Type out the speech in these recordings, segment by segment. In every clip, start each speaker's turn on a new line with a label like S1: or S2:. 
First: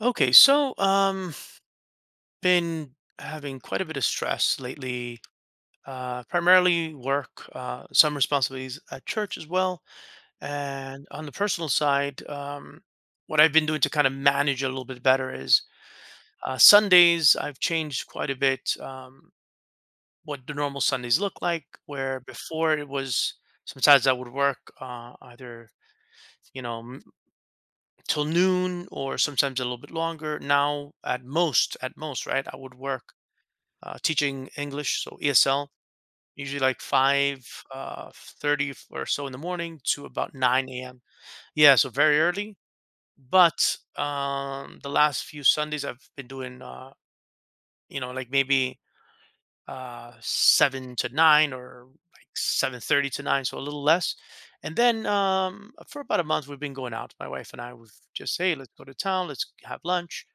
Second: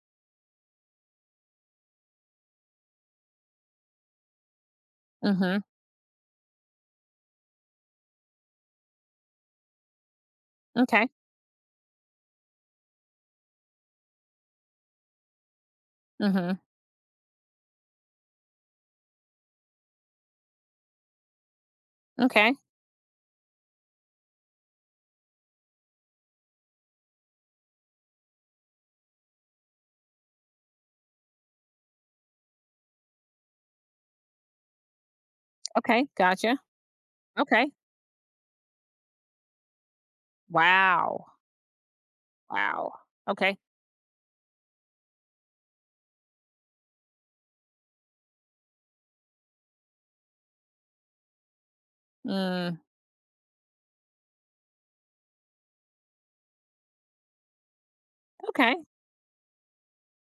S1: Okay, so been having quite a bit of stress lately.
S2: Mhm.
S1: Primarily work, some responsibilities at church as well, and
S2: Okay.
S1: on the personal side, what I've been doing to kind of manage a little bit better is
S2: Mhm.
S1: Sundays. I've changed quite a bit, what the normal Sundays look like. Where
S2: Okay.
S1: before it was sometimes I would work, either you know m- till noon or sometimes a little bit longer. Now at most, right, I would work, teaching English, so ESL,
S2: Okay. Gotcha.
S1: usually like 5,
S2: Okay.
S1: 30 or so in the morning to about 9 a.m.
S2: Wow.
S1: Yeah, so very early.
S2: Wow. Okay.
S1: But the last few Sundays, I've been doing, like maybe, 7 to 9 or like
S2: Mm.
S1: 7:30 to 9, so a little less. And then, for about a month, we've been going out. My wife and I, we've just, hey, let's
S2: Okay.
S1: go to town, let's have lunch.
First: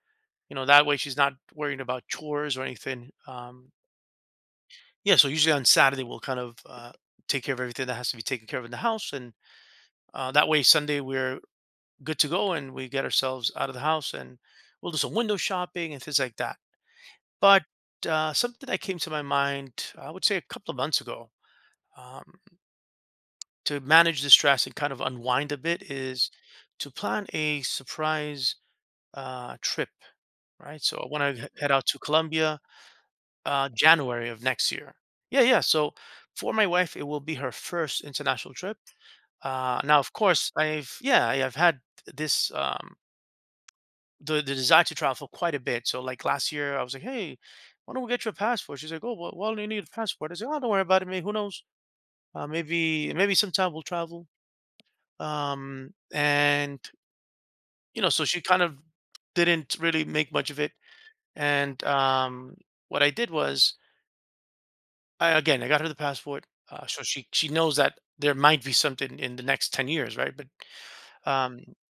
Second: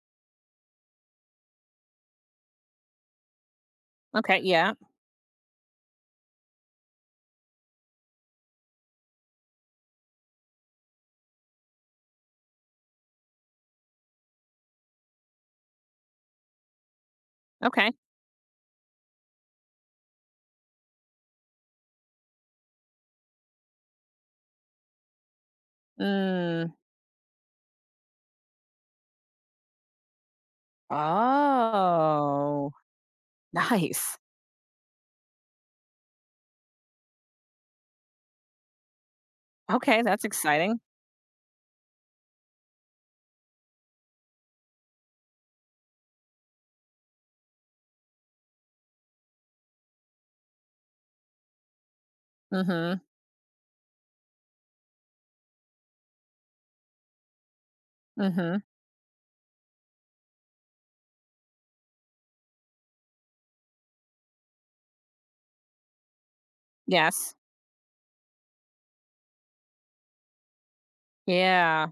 S1: That way she's not worrying about chores or anything.
S2: Okay. Yeah.
S1: Yeah, so usually on Saturday we'll kind of, take care of everything that has to be taken care of in the house, and that way Sunday we're good to go, and we get ourselves out of the house, and we'll do some window shopping and things like that. But
S2: Okay.
S1: something that came to my mind, I would say a couple of months ago, um, to manage the stress and kind of unwind a bit is
S2: Mm.
S1: to plan a surprise trip, right? So I want to head out to Colombia
S2: Oh, nice.
S1: January of next year. Yeah, yeah. So for my wife, it will be her first international trip. Now,
S2: Okay.
S1: of
S2: That's
S1: course,
S2: exciting.
S1: I've had this the desire to travel quite a bit. So like last year, I was like, hey, why don't we get you a passport? She's like, oh, well, why do you need a passport? I said, oh, don't worry about it. Maybe who knows? Uh,
S2: Mhm.
S1: maybe maybe sometime we'll travel. And so she kind
S2: Mhm.
S1: of didn't really make much of it. And what I did was, I got her the passport. So she
S2: Yes.
S1: she knows that there might be something in the next 10 years, right? Um,
S2: Yeah.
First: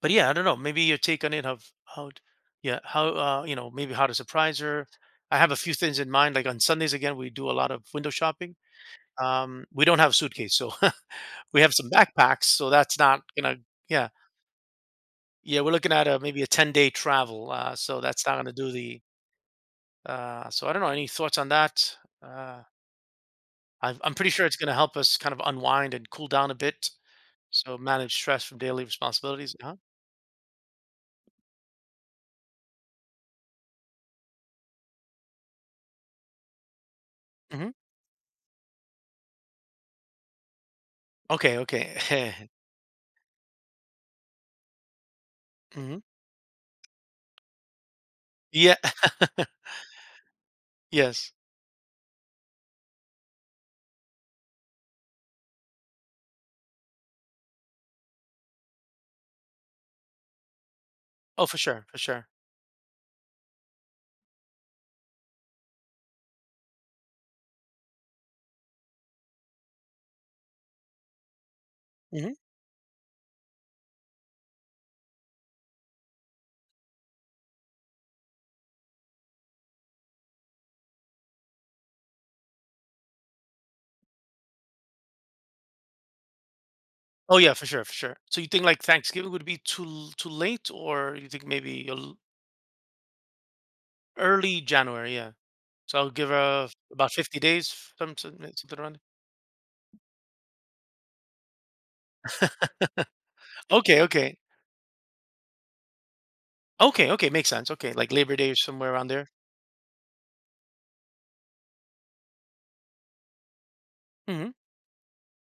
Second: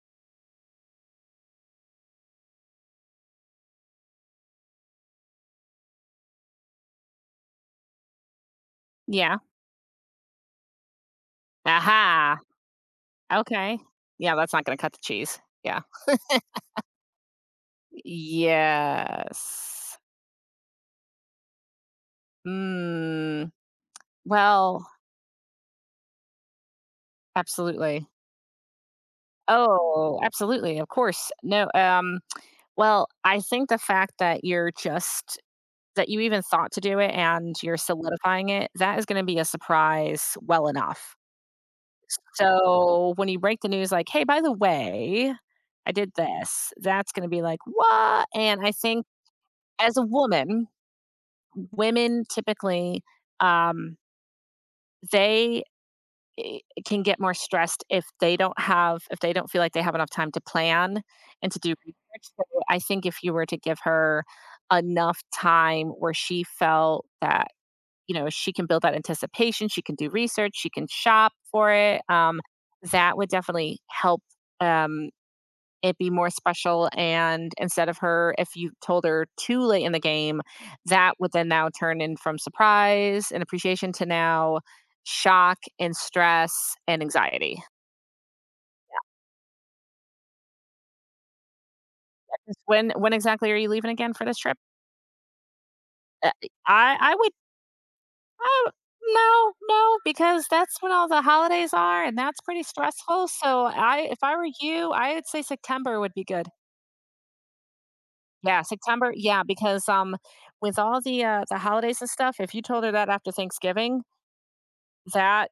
S1: but yeah, I don't know. Maybe your take on it of how, yeah, how, maybe how to surprise her. I have a few things in mind. Like on Sundays again, we do a lot of window shopping.
S2: Yeah.
S1: We don't have a suitcase, so we have some
S2: Aha.
S1: backpacks. So that's not gonna,
S2: Okay.
S1: yeah,
S2: Yeah. That's not going to cut the cheese.
S1: yeah. We're
S2: Yeah.
S1: looking at a maybe a 10 day travel. So that's not gonna do the.
S2: Yes.
S1: So I don't know. Any thoughts on that? Uh,
S2: Mm.
S1: I'm pretty sure it's gonna
S2: Well,
S1: help us kind of unwind and cool down a bit. So
S2: absolutely.
S1: manage stress from daily responsibilities. Huh?
S2: Oh, absolutely. Of course. No. Well, I think the fact that you're just that you even thought to do it and
S1: Hmm.
S2: you're solidifying it, that is gonna be a surprise well enough.
S1: Okay. Okay.
S2: So, when you break the news like, "Hey, by the way, I
S1: Hmm.
S2: did this," that's gonna be like, "What?" And I
S1: Yeah.
S2: think as a woman,
S1: Yes.
S2: women typically, um, they eh, can get more stressed if they don't have if they don't feel like they have enough time to plan
S1: Oh,
S2: and to
S1: for
S2: do
S1: sure, for sure.
S2: research. So I think if you were to give her enough time where she felt that, she can build that anticipation, she can do research, she can shop for it,
S1: Hmm.
S2: that would definitely help um it be more special, and instead of her, if you told her too late in the game, that would then now turn in from surprise and appreciation to now shock and stress and
S1: Oh yeah,
S2: anxiety.
S1: for sure, for sure. So you think like Thanksgiving would be too late, or you think maybe
S2: When exactly are you leaving again for this trip?
S1: early January? Yeah. So I'll
S2: Uh,
S1: give her
S2: i
S1: about
S2: i would
S1: 50 days,
S2: I,
S1: something around there.
S2: no, no, because that's when all the holidays are, and that's pretty stressful. So
S1: Okay,
S2: I if I
S1: okay,
S2: were you, I would say September would be good.
S1: okay, okay. Makes sense. Okay, like Labor Day or
S2: Yeah,
S1: somewhere around
S2: September.
S1: there.
S2: Yeah, because with all the the holidays and stuff, if you told her that after Thanksgiving,
S1: Hmm.
S2: that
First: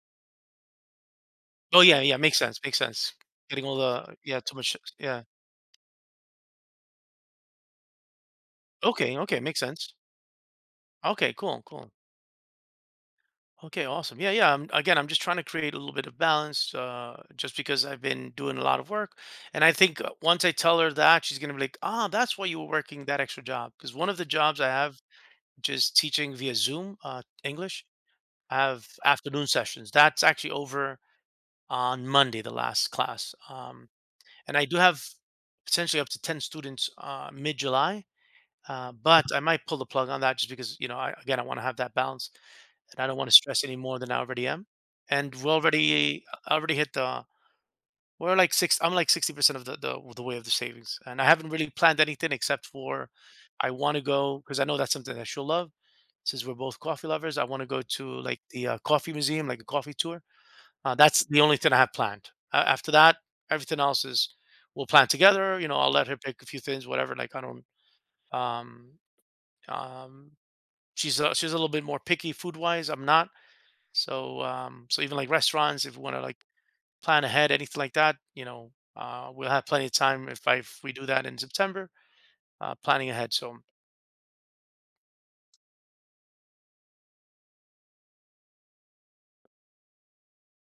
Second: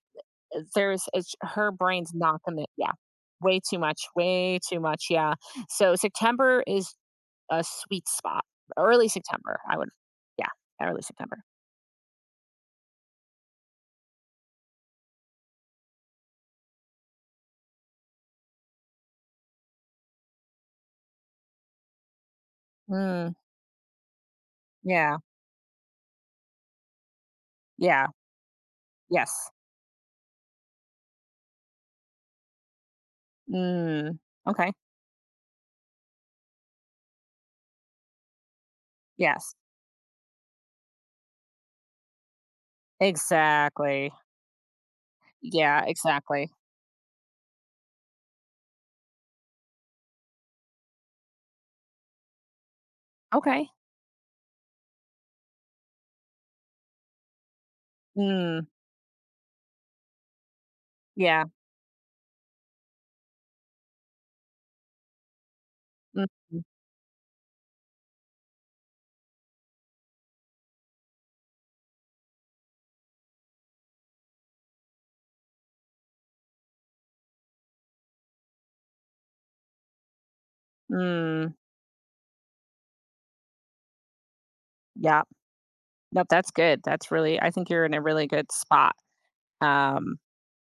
S2: there's it's her
S1: Oh yeah,
S2: brain's
S1: yeah. Makes
S2: not
S1: sense.
S2: gonna,
S1: Makes
S2: yeah.
S1: sense. Getting all the, yeah, too
S2: Way
S1: much.
S2: too much,
S1: Yeah.
S2: yeah. So September is a sweet spot. Early
S1: Okay, okay.
S2: September,
S1: Makes
S2: I would,
S1: sense.
S2: yeah, early
S1: Okay,
S2: September.
S1: cool, cool. Okay, awesome. Yeah, yeah. I'm just trying to create a little bit of balance, just because I've been doing a lot of work, and I think, once I tell her that, she's gonna be like, "Ah, that's why you were working that
S2: Mm,
S1: extra job." Because one of the jobs I have,
S2: yeah,
S1: which is teaching via Zoom, English,
S2: yeah,
S1: I have afternoon
S2: yes.
S1: sessions. That's actually over on Monday, the last class,
S2: Mm,
S1: and I
S2: okay,
S1: do have potentially up to 10 students, mid July. But I
S2: yes.
S1: might pull the plug on that just because I want to have that balance and I don't want to stress any more
S2: Exactly.
S1: than I already am. And we
S2: Yeah,
S1: already
S2: exactly.
S1: I already hit the we're like six I'm like 60% of the way of the savings. And I haven't really planned anything except for
S2: Okay.
S1: I want to go because I know that's something that she'll love. Since we're both coffee lovers, I want to go to like
S2: Mm,
S1: the, coffee museum, like a coffee tour. That's the
S2: yeah.
S1: only thing I have planned. After that, everything else is we'll plan together. I'll let her
S2: Mm,
S1: pick a few things, whatever. Like I don't. Um, um, she's a little bit more picky food wise. I'm not. So even like restaurants, if we want to like plan ahead, anything like that, we'll have plenty of time if we do that in
S2: mm,
S1: September, planning ahead. So
S2: yeah. Nope, that's good. That's really I think you're in a really good spot. Um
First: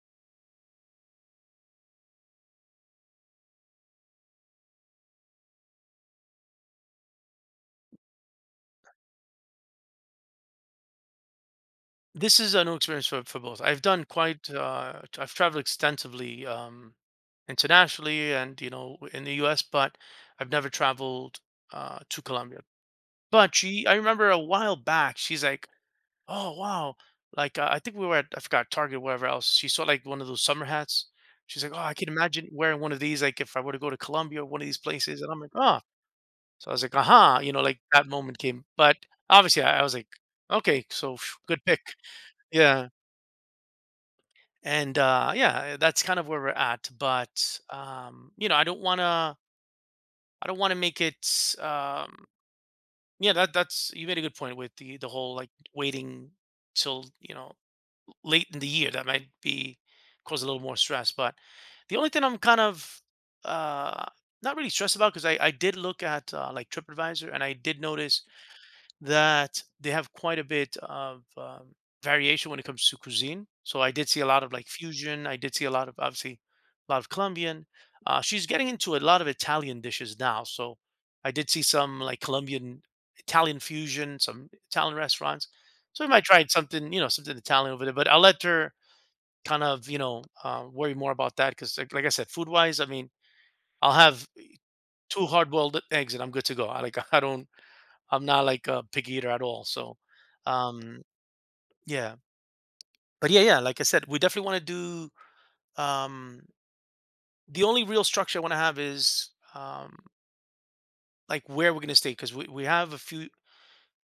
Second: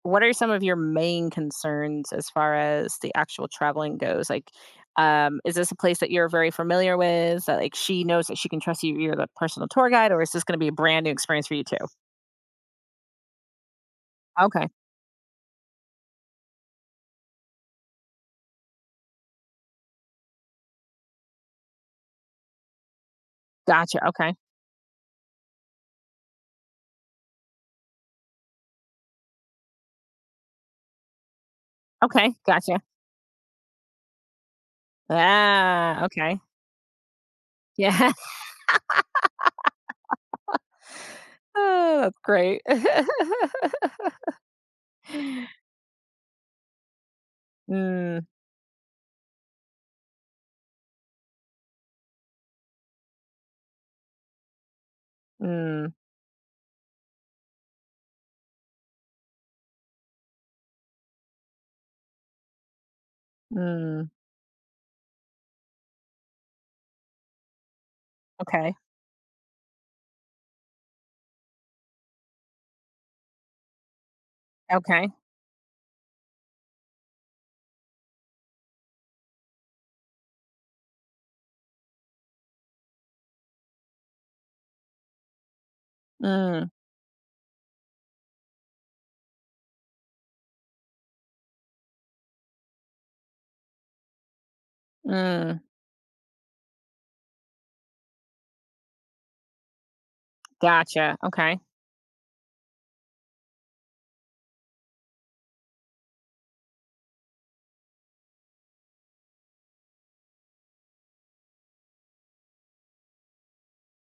S2: What are some of your main concerns as far as the actual traveling goes? Like, is this a place that you're very familiar with? That like she knows that she can trust you, you're the personal tour guide, or is this going to be a brand new experience for you too?
S1: this is a new experience for both. I've done quite.
S2: Okay,
S1: I've traveled extensively, internationally and in the U.S., but I've never traveled to Colombia. But I
S2: gotcha.
S1: remember
S2: Okay,
S1: a while back, she's like, "Oh wow!" Like, I think we were at, I forgot, Target, wherever else. She saw like one of those summer hats. She's like, "Oh, I can
S2: okay,
S1: imagine
S2: gotcha.
S1: wearing one of these. Like if I were to go to Colombia or one of these places." And I'm like, "Ah."
S2: Ah, okay,
S1: So I was like, "Aha!" Like that
S2: yeah,
S1: moment came. But obviously, I was like, "Okay, so phew, good pick."
S2: oh, that's great.
S1: Yeah, and yeah, that's kind of where we're at. But
S2: Mm,
S1: I don't want to. I don't want to make it. Yeah, that that's you made a good point with the whole like
S2: mm,
S1: waiting till late in the year, that might be cause a little more stress. But the only thing I'm kind of, uh,
S2: mm.
S1: not really stressed about because I did look at, like TripAdvisor and I did notice
S2: Okay,
S1: that they have quite a bit of, variation when it comes to cuisine. So I did see a lot of like
S2: okay.
S1: fusion. I did see a lot of, obviously, a lot of Colombian. She's getting into a lot of Italian dishes now. So I did see some like Colombian Italian fusion, some Italian restaurants. So we might try
S2: Mm,
S1: something, something Italian over there. But I'll let her kind of, worry more about that because, like I said, food wise, I mean, I'll have two hard
S2: mm.
S1: boiled eggs and I'm good to go. I like, I'm not like a picky eater at all. So, um,
S2: Gotcha. Okay.
S1: yeah, but yeah, yeah. Like I said, we definitely want to do. The only real structure I want to have is, like where we're gonna stay because we have a few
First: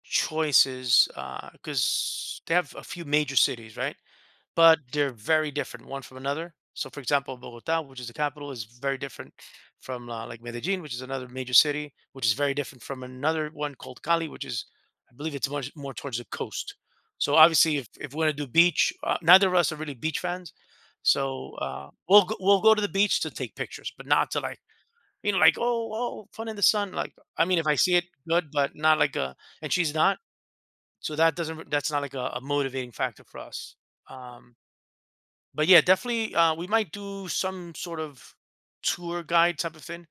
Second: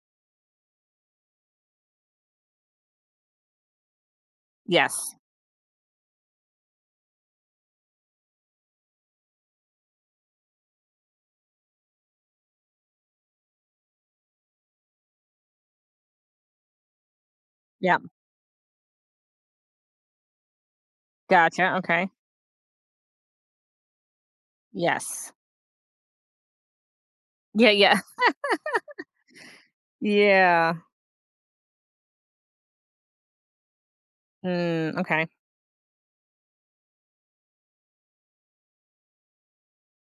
S1: choices because they have a few major cities, right? But they're
S2: Yes.
S1: very different one from another. So, for example, Bogota, which is the capital, is very different from, like Medellin, which is another major city, which is very different from another one called Cali, which is, I believe, it's much more towards the coast. So, obviously, if,
S2: Yep.
S1: if we want to do beach, neither of us are really beach fans. So,
S2: Gotcha. Okay.
S1: we'll go to the beach to take pictures, but not to like,
S2: Yes.
S1: like, oh fun in the sun. Like, I mean, if
S2: Yeah.
S1: I see
S2: Yeah.
S1: it, good, but not like a. And she's not,
S2: Yeah.
S1: so that's not like a motivating factor for us. Um,
S2: Mm, okay.
S1: but yeah, definitely, we might do some sort of tour guide type of thing.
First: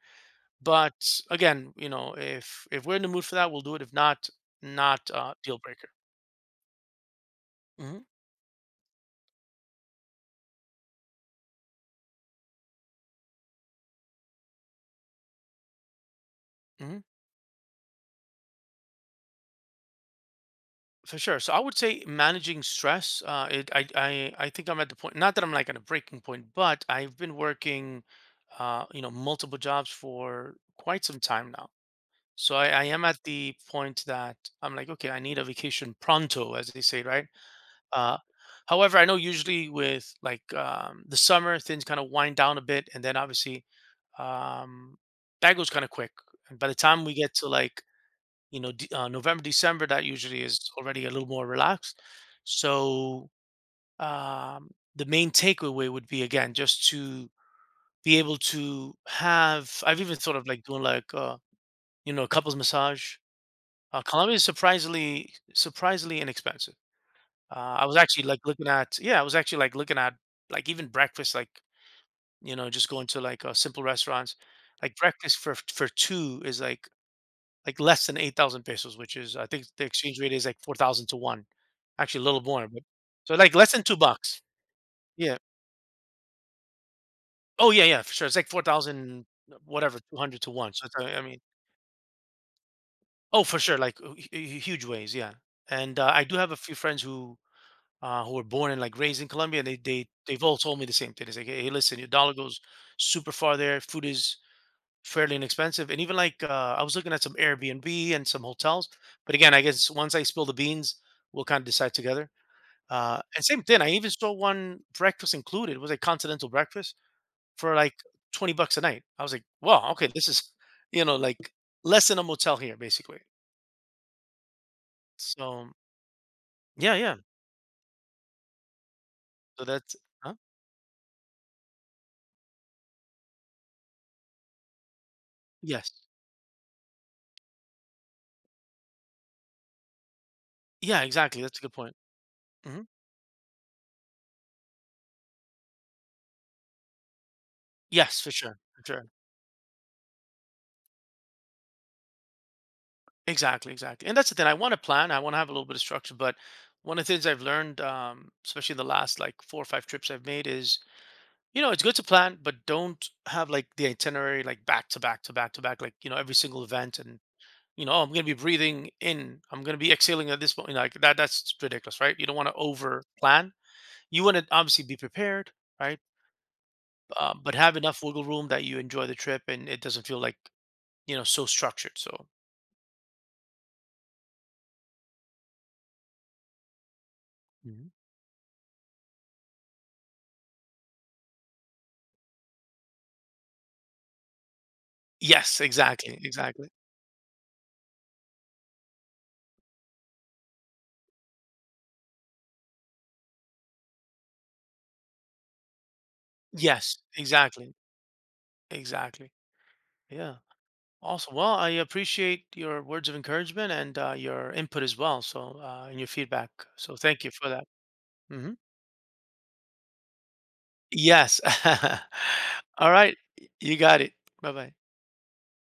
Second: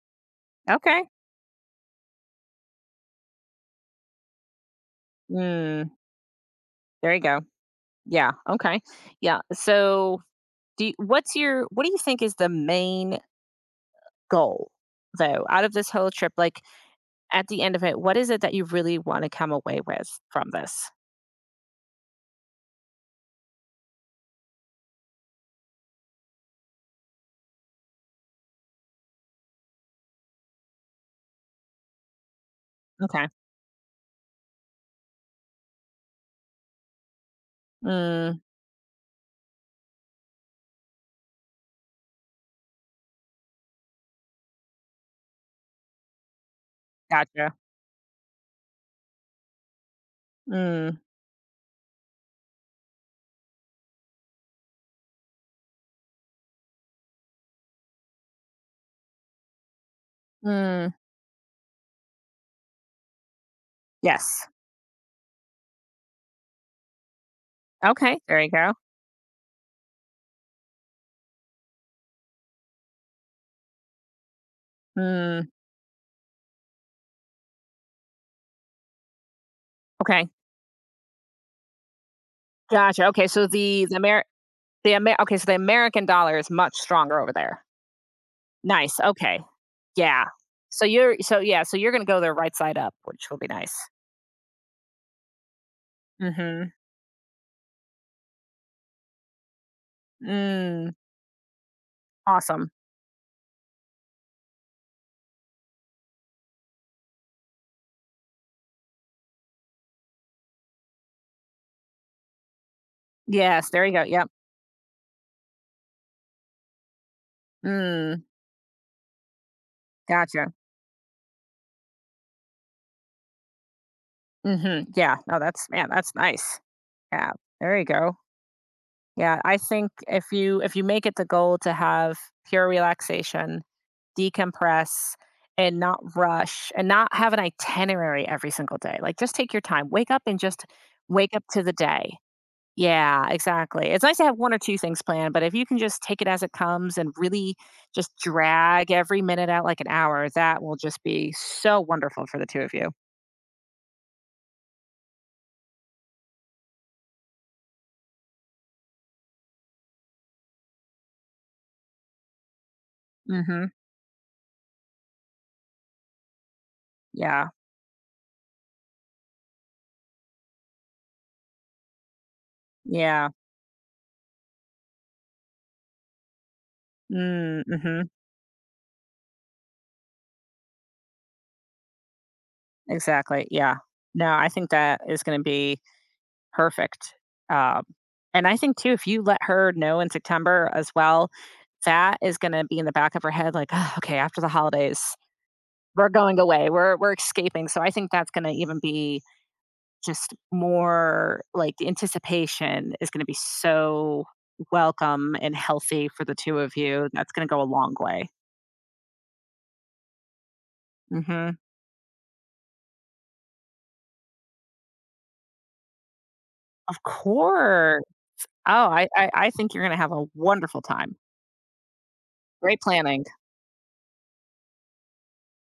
S2: Okay.
S1: But again, if we're in the mood for that, we'll do it. If not, not, deal
S2: Mm,
S1: breaker.
S2: there you go.
S1: Hmm.
S2: Yeah. Okay. Yeah. So, what do you think is the main goal though out of this whole trip? Like
S1: Hmm.
S2: at the end of it, what is it that you really want to come away with from this?
S1: For sure. So I would say managing stress. It, I think I'm at the point. Not that I'm like at a breaking point, but I've been working, multiple jobs for quite some time now. So I am at
S2: Okay.
S1: the point that I'm like, okay, I need a vacation pronto, as they say, right? Uh,
S2: Mm,
S1: However, I know usually with like, the summer, things kind of wind down a bit, and then obviously, um, that goes kind of quick. And by the time we get to
S2: gotcha.
S1: like, November, December, that usually is
S2: Mm,
S1: already a little more relaxed. So, um, the main takeaway would be again just to be able to have. I've even thought of like doing
S2: mm,
S1: like, a couples massage. Colombia is
S2: yes.
S1: surprisingly inexpensive.
S2: Okay. There you go.
S1: I was actually like looking at like even breakfast, like, just going to like, simple restaurants. Like breakfast
S2: Mm,
S1: for two is like less than 8,000 pesos, which is I think the exchange
S2: okay.
S1: rate is like 4,000 to one, actually a little more, but
S2: Gotcha. Okay.
S1: so
S2: So
S1: like less than two bucks.
S2: Okay.
S1: Yeah.
S2: So the American dollar is much stronger over there.
S1: Oh yeah, yeah, for sure. It's like four
S2: Nice,
S1: thousand
S2: okay.
S1: whatever, two
S2: Yeah.
S1: hundred to one.
S2: So
S1: So it's,
S2: you're
S1: I
S2: so
S1: mean,
S2: yeah, so you're gonna go there right side up, which will
S1: oh
S2: be
S1: for
S2: nice.
S1: sure, like, huge ways, yeah. And I do have a
S2: Mm.
S1: few friends who were born and like raised in Colombia, and they they
S2: Mhm.
S1: they've all told me the
S2: Mm,
S1: same thing. It's like, hey, hey, listen, your dollar goes
S2: awesome.
S1: super far there. Food is fairly inexpensive, and even like, I was looking at some Airbnb and some hotels. But again, I guess once I spill the beans, we'll kind of decide together. And same
S2: Yes,
S1: thing.
S2: there
S1: I
S2: you go,
S1: even
S2: yep.
S1: saw one breakfast included. It was a continental breakfast for like
S2: Mm,
S1: $20 a night. I was like, wow, okay, this is,
S2: gotcha.
S1: like, less than a motel here, basically.
S2: Mm. Mhm, yeah, no,
S1: So
S2: that's nice.
S1: yeah, yeah.
S2: Yeah, there you go. Yeah, I
S1: So
S2: think
S1: that's.
S2: if
S1: Huh?
S2: you make it the goal to have pure relaxation, decompress, and
S1: Yes,
S2: not rush, and not have an itinerary every single day, like, just take your time, wake up and just
S1: yeah,
S2: wake
S1: exactly.
S2: up
S1: That's a
S2: to the
S1: good point.
S2: day.
S1: Mm-hmm.
S2: Yeah, exactly. It's nice to have one or two things planned, but if you can just take it as it comes and really just
S1: Yes, for sure, for
S2: drag
S1: sure.
S2: every minute out like an hour, that will just be so wonderful for the two of you.
S1: Exactly, exactly. And that's the thing. I want to plan. I want to have a little bit of structure. But one of the things I've learned, especially the last like four or five trips I've made, is, it's good to plan, but don't have like
S2: Mhm.
S1: the itinerary like back to back to back to back, like, every single event and,
S2: Yeah.
S1: oh, I'm gonna be breathing in, I'm gonna be exhaling at this point. Like that, that's ridiculous, right? You don't want to over
S2: Yeah.
S1: plan. You want to obviously be prepared, right? But
S2: Mm,
S1: have enough
S2: mhm.
S1: wiggle room that you enjoy the trip and it doesn't feel like, so structured. So.
S2: Exactly, yeah. No, I think that is gonna be perfect. Um, and I think too, if you let her know in September as well, that is gonna be in the back of her head like, oh, "Okay, after the holidays,
S1: Yes,
S2: we're
S1: exactly,
S2: going away.
S1: exactly.
S2: We're escaping." So I think that's gonna even be just more like the anticipation is going to be so welcome and healthy for the two of
S1: Yes,
S2: you. That's going to go a
S1: exactly,
S2: long way.
S1: exactly. Yeah. Awesome. Well,
S2: Hmm.
S1: I appreciate your words of encouragement and, your input as well. So, and your feedback. So,
S2: Of
S1: thank you for that.
S2: course.
S1: Hmm.
S2: Oh, I think you're going to have a wonderful time.
S1: Yes.
S2: Great
S1: All right.
S2: planning.
S1: You got it. Bye bye.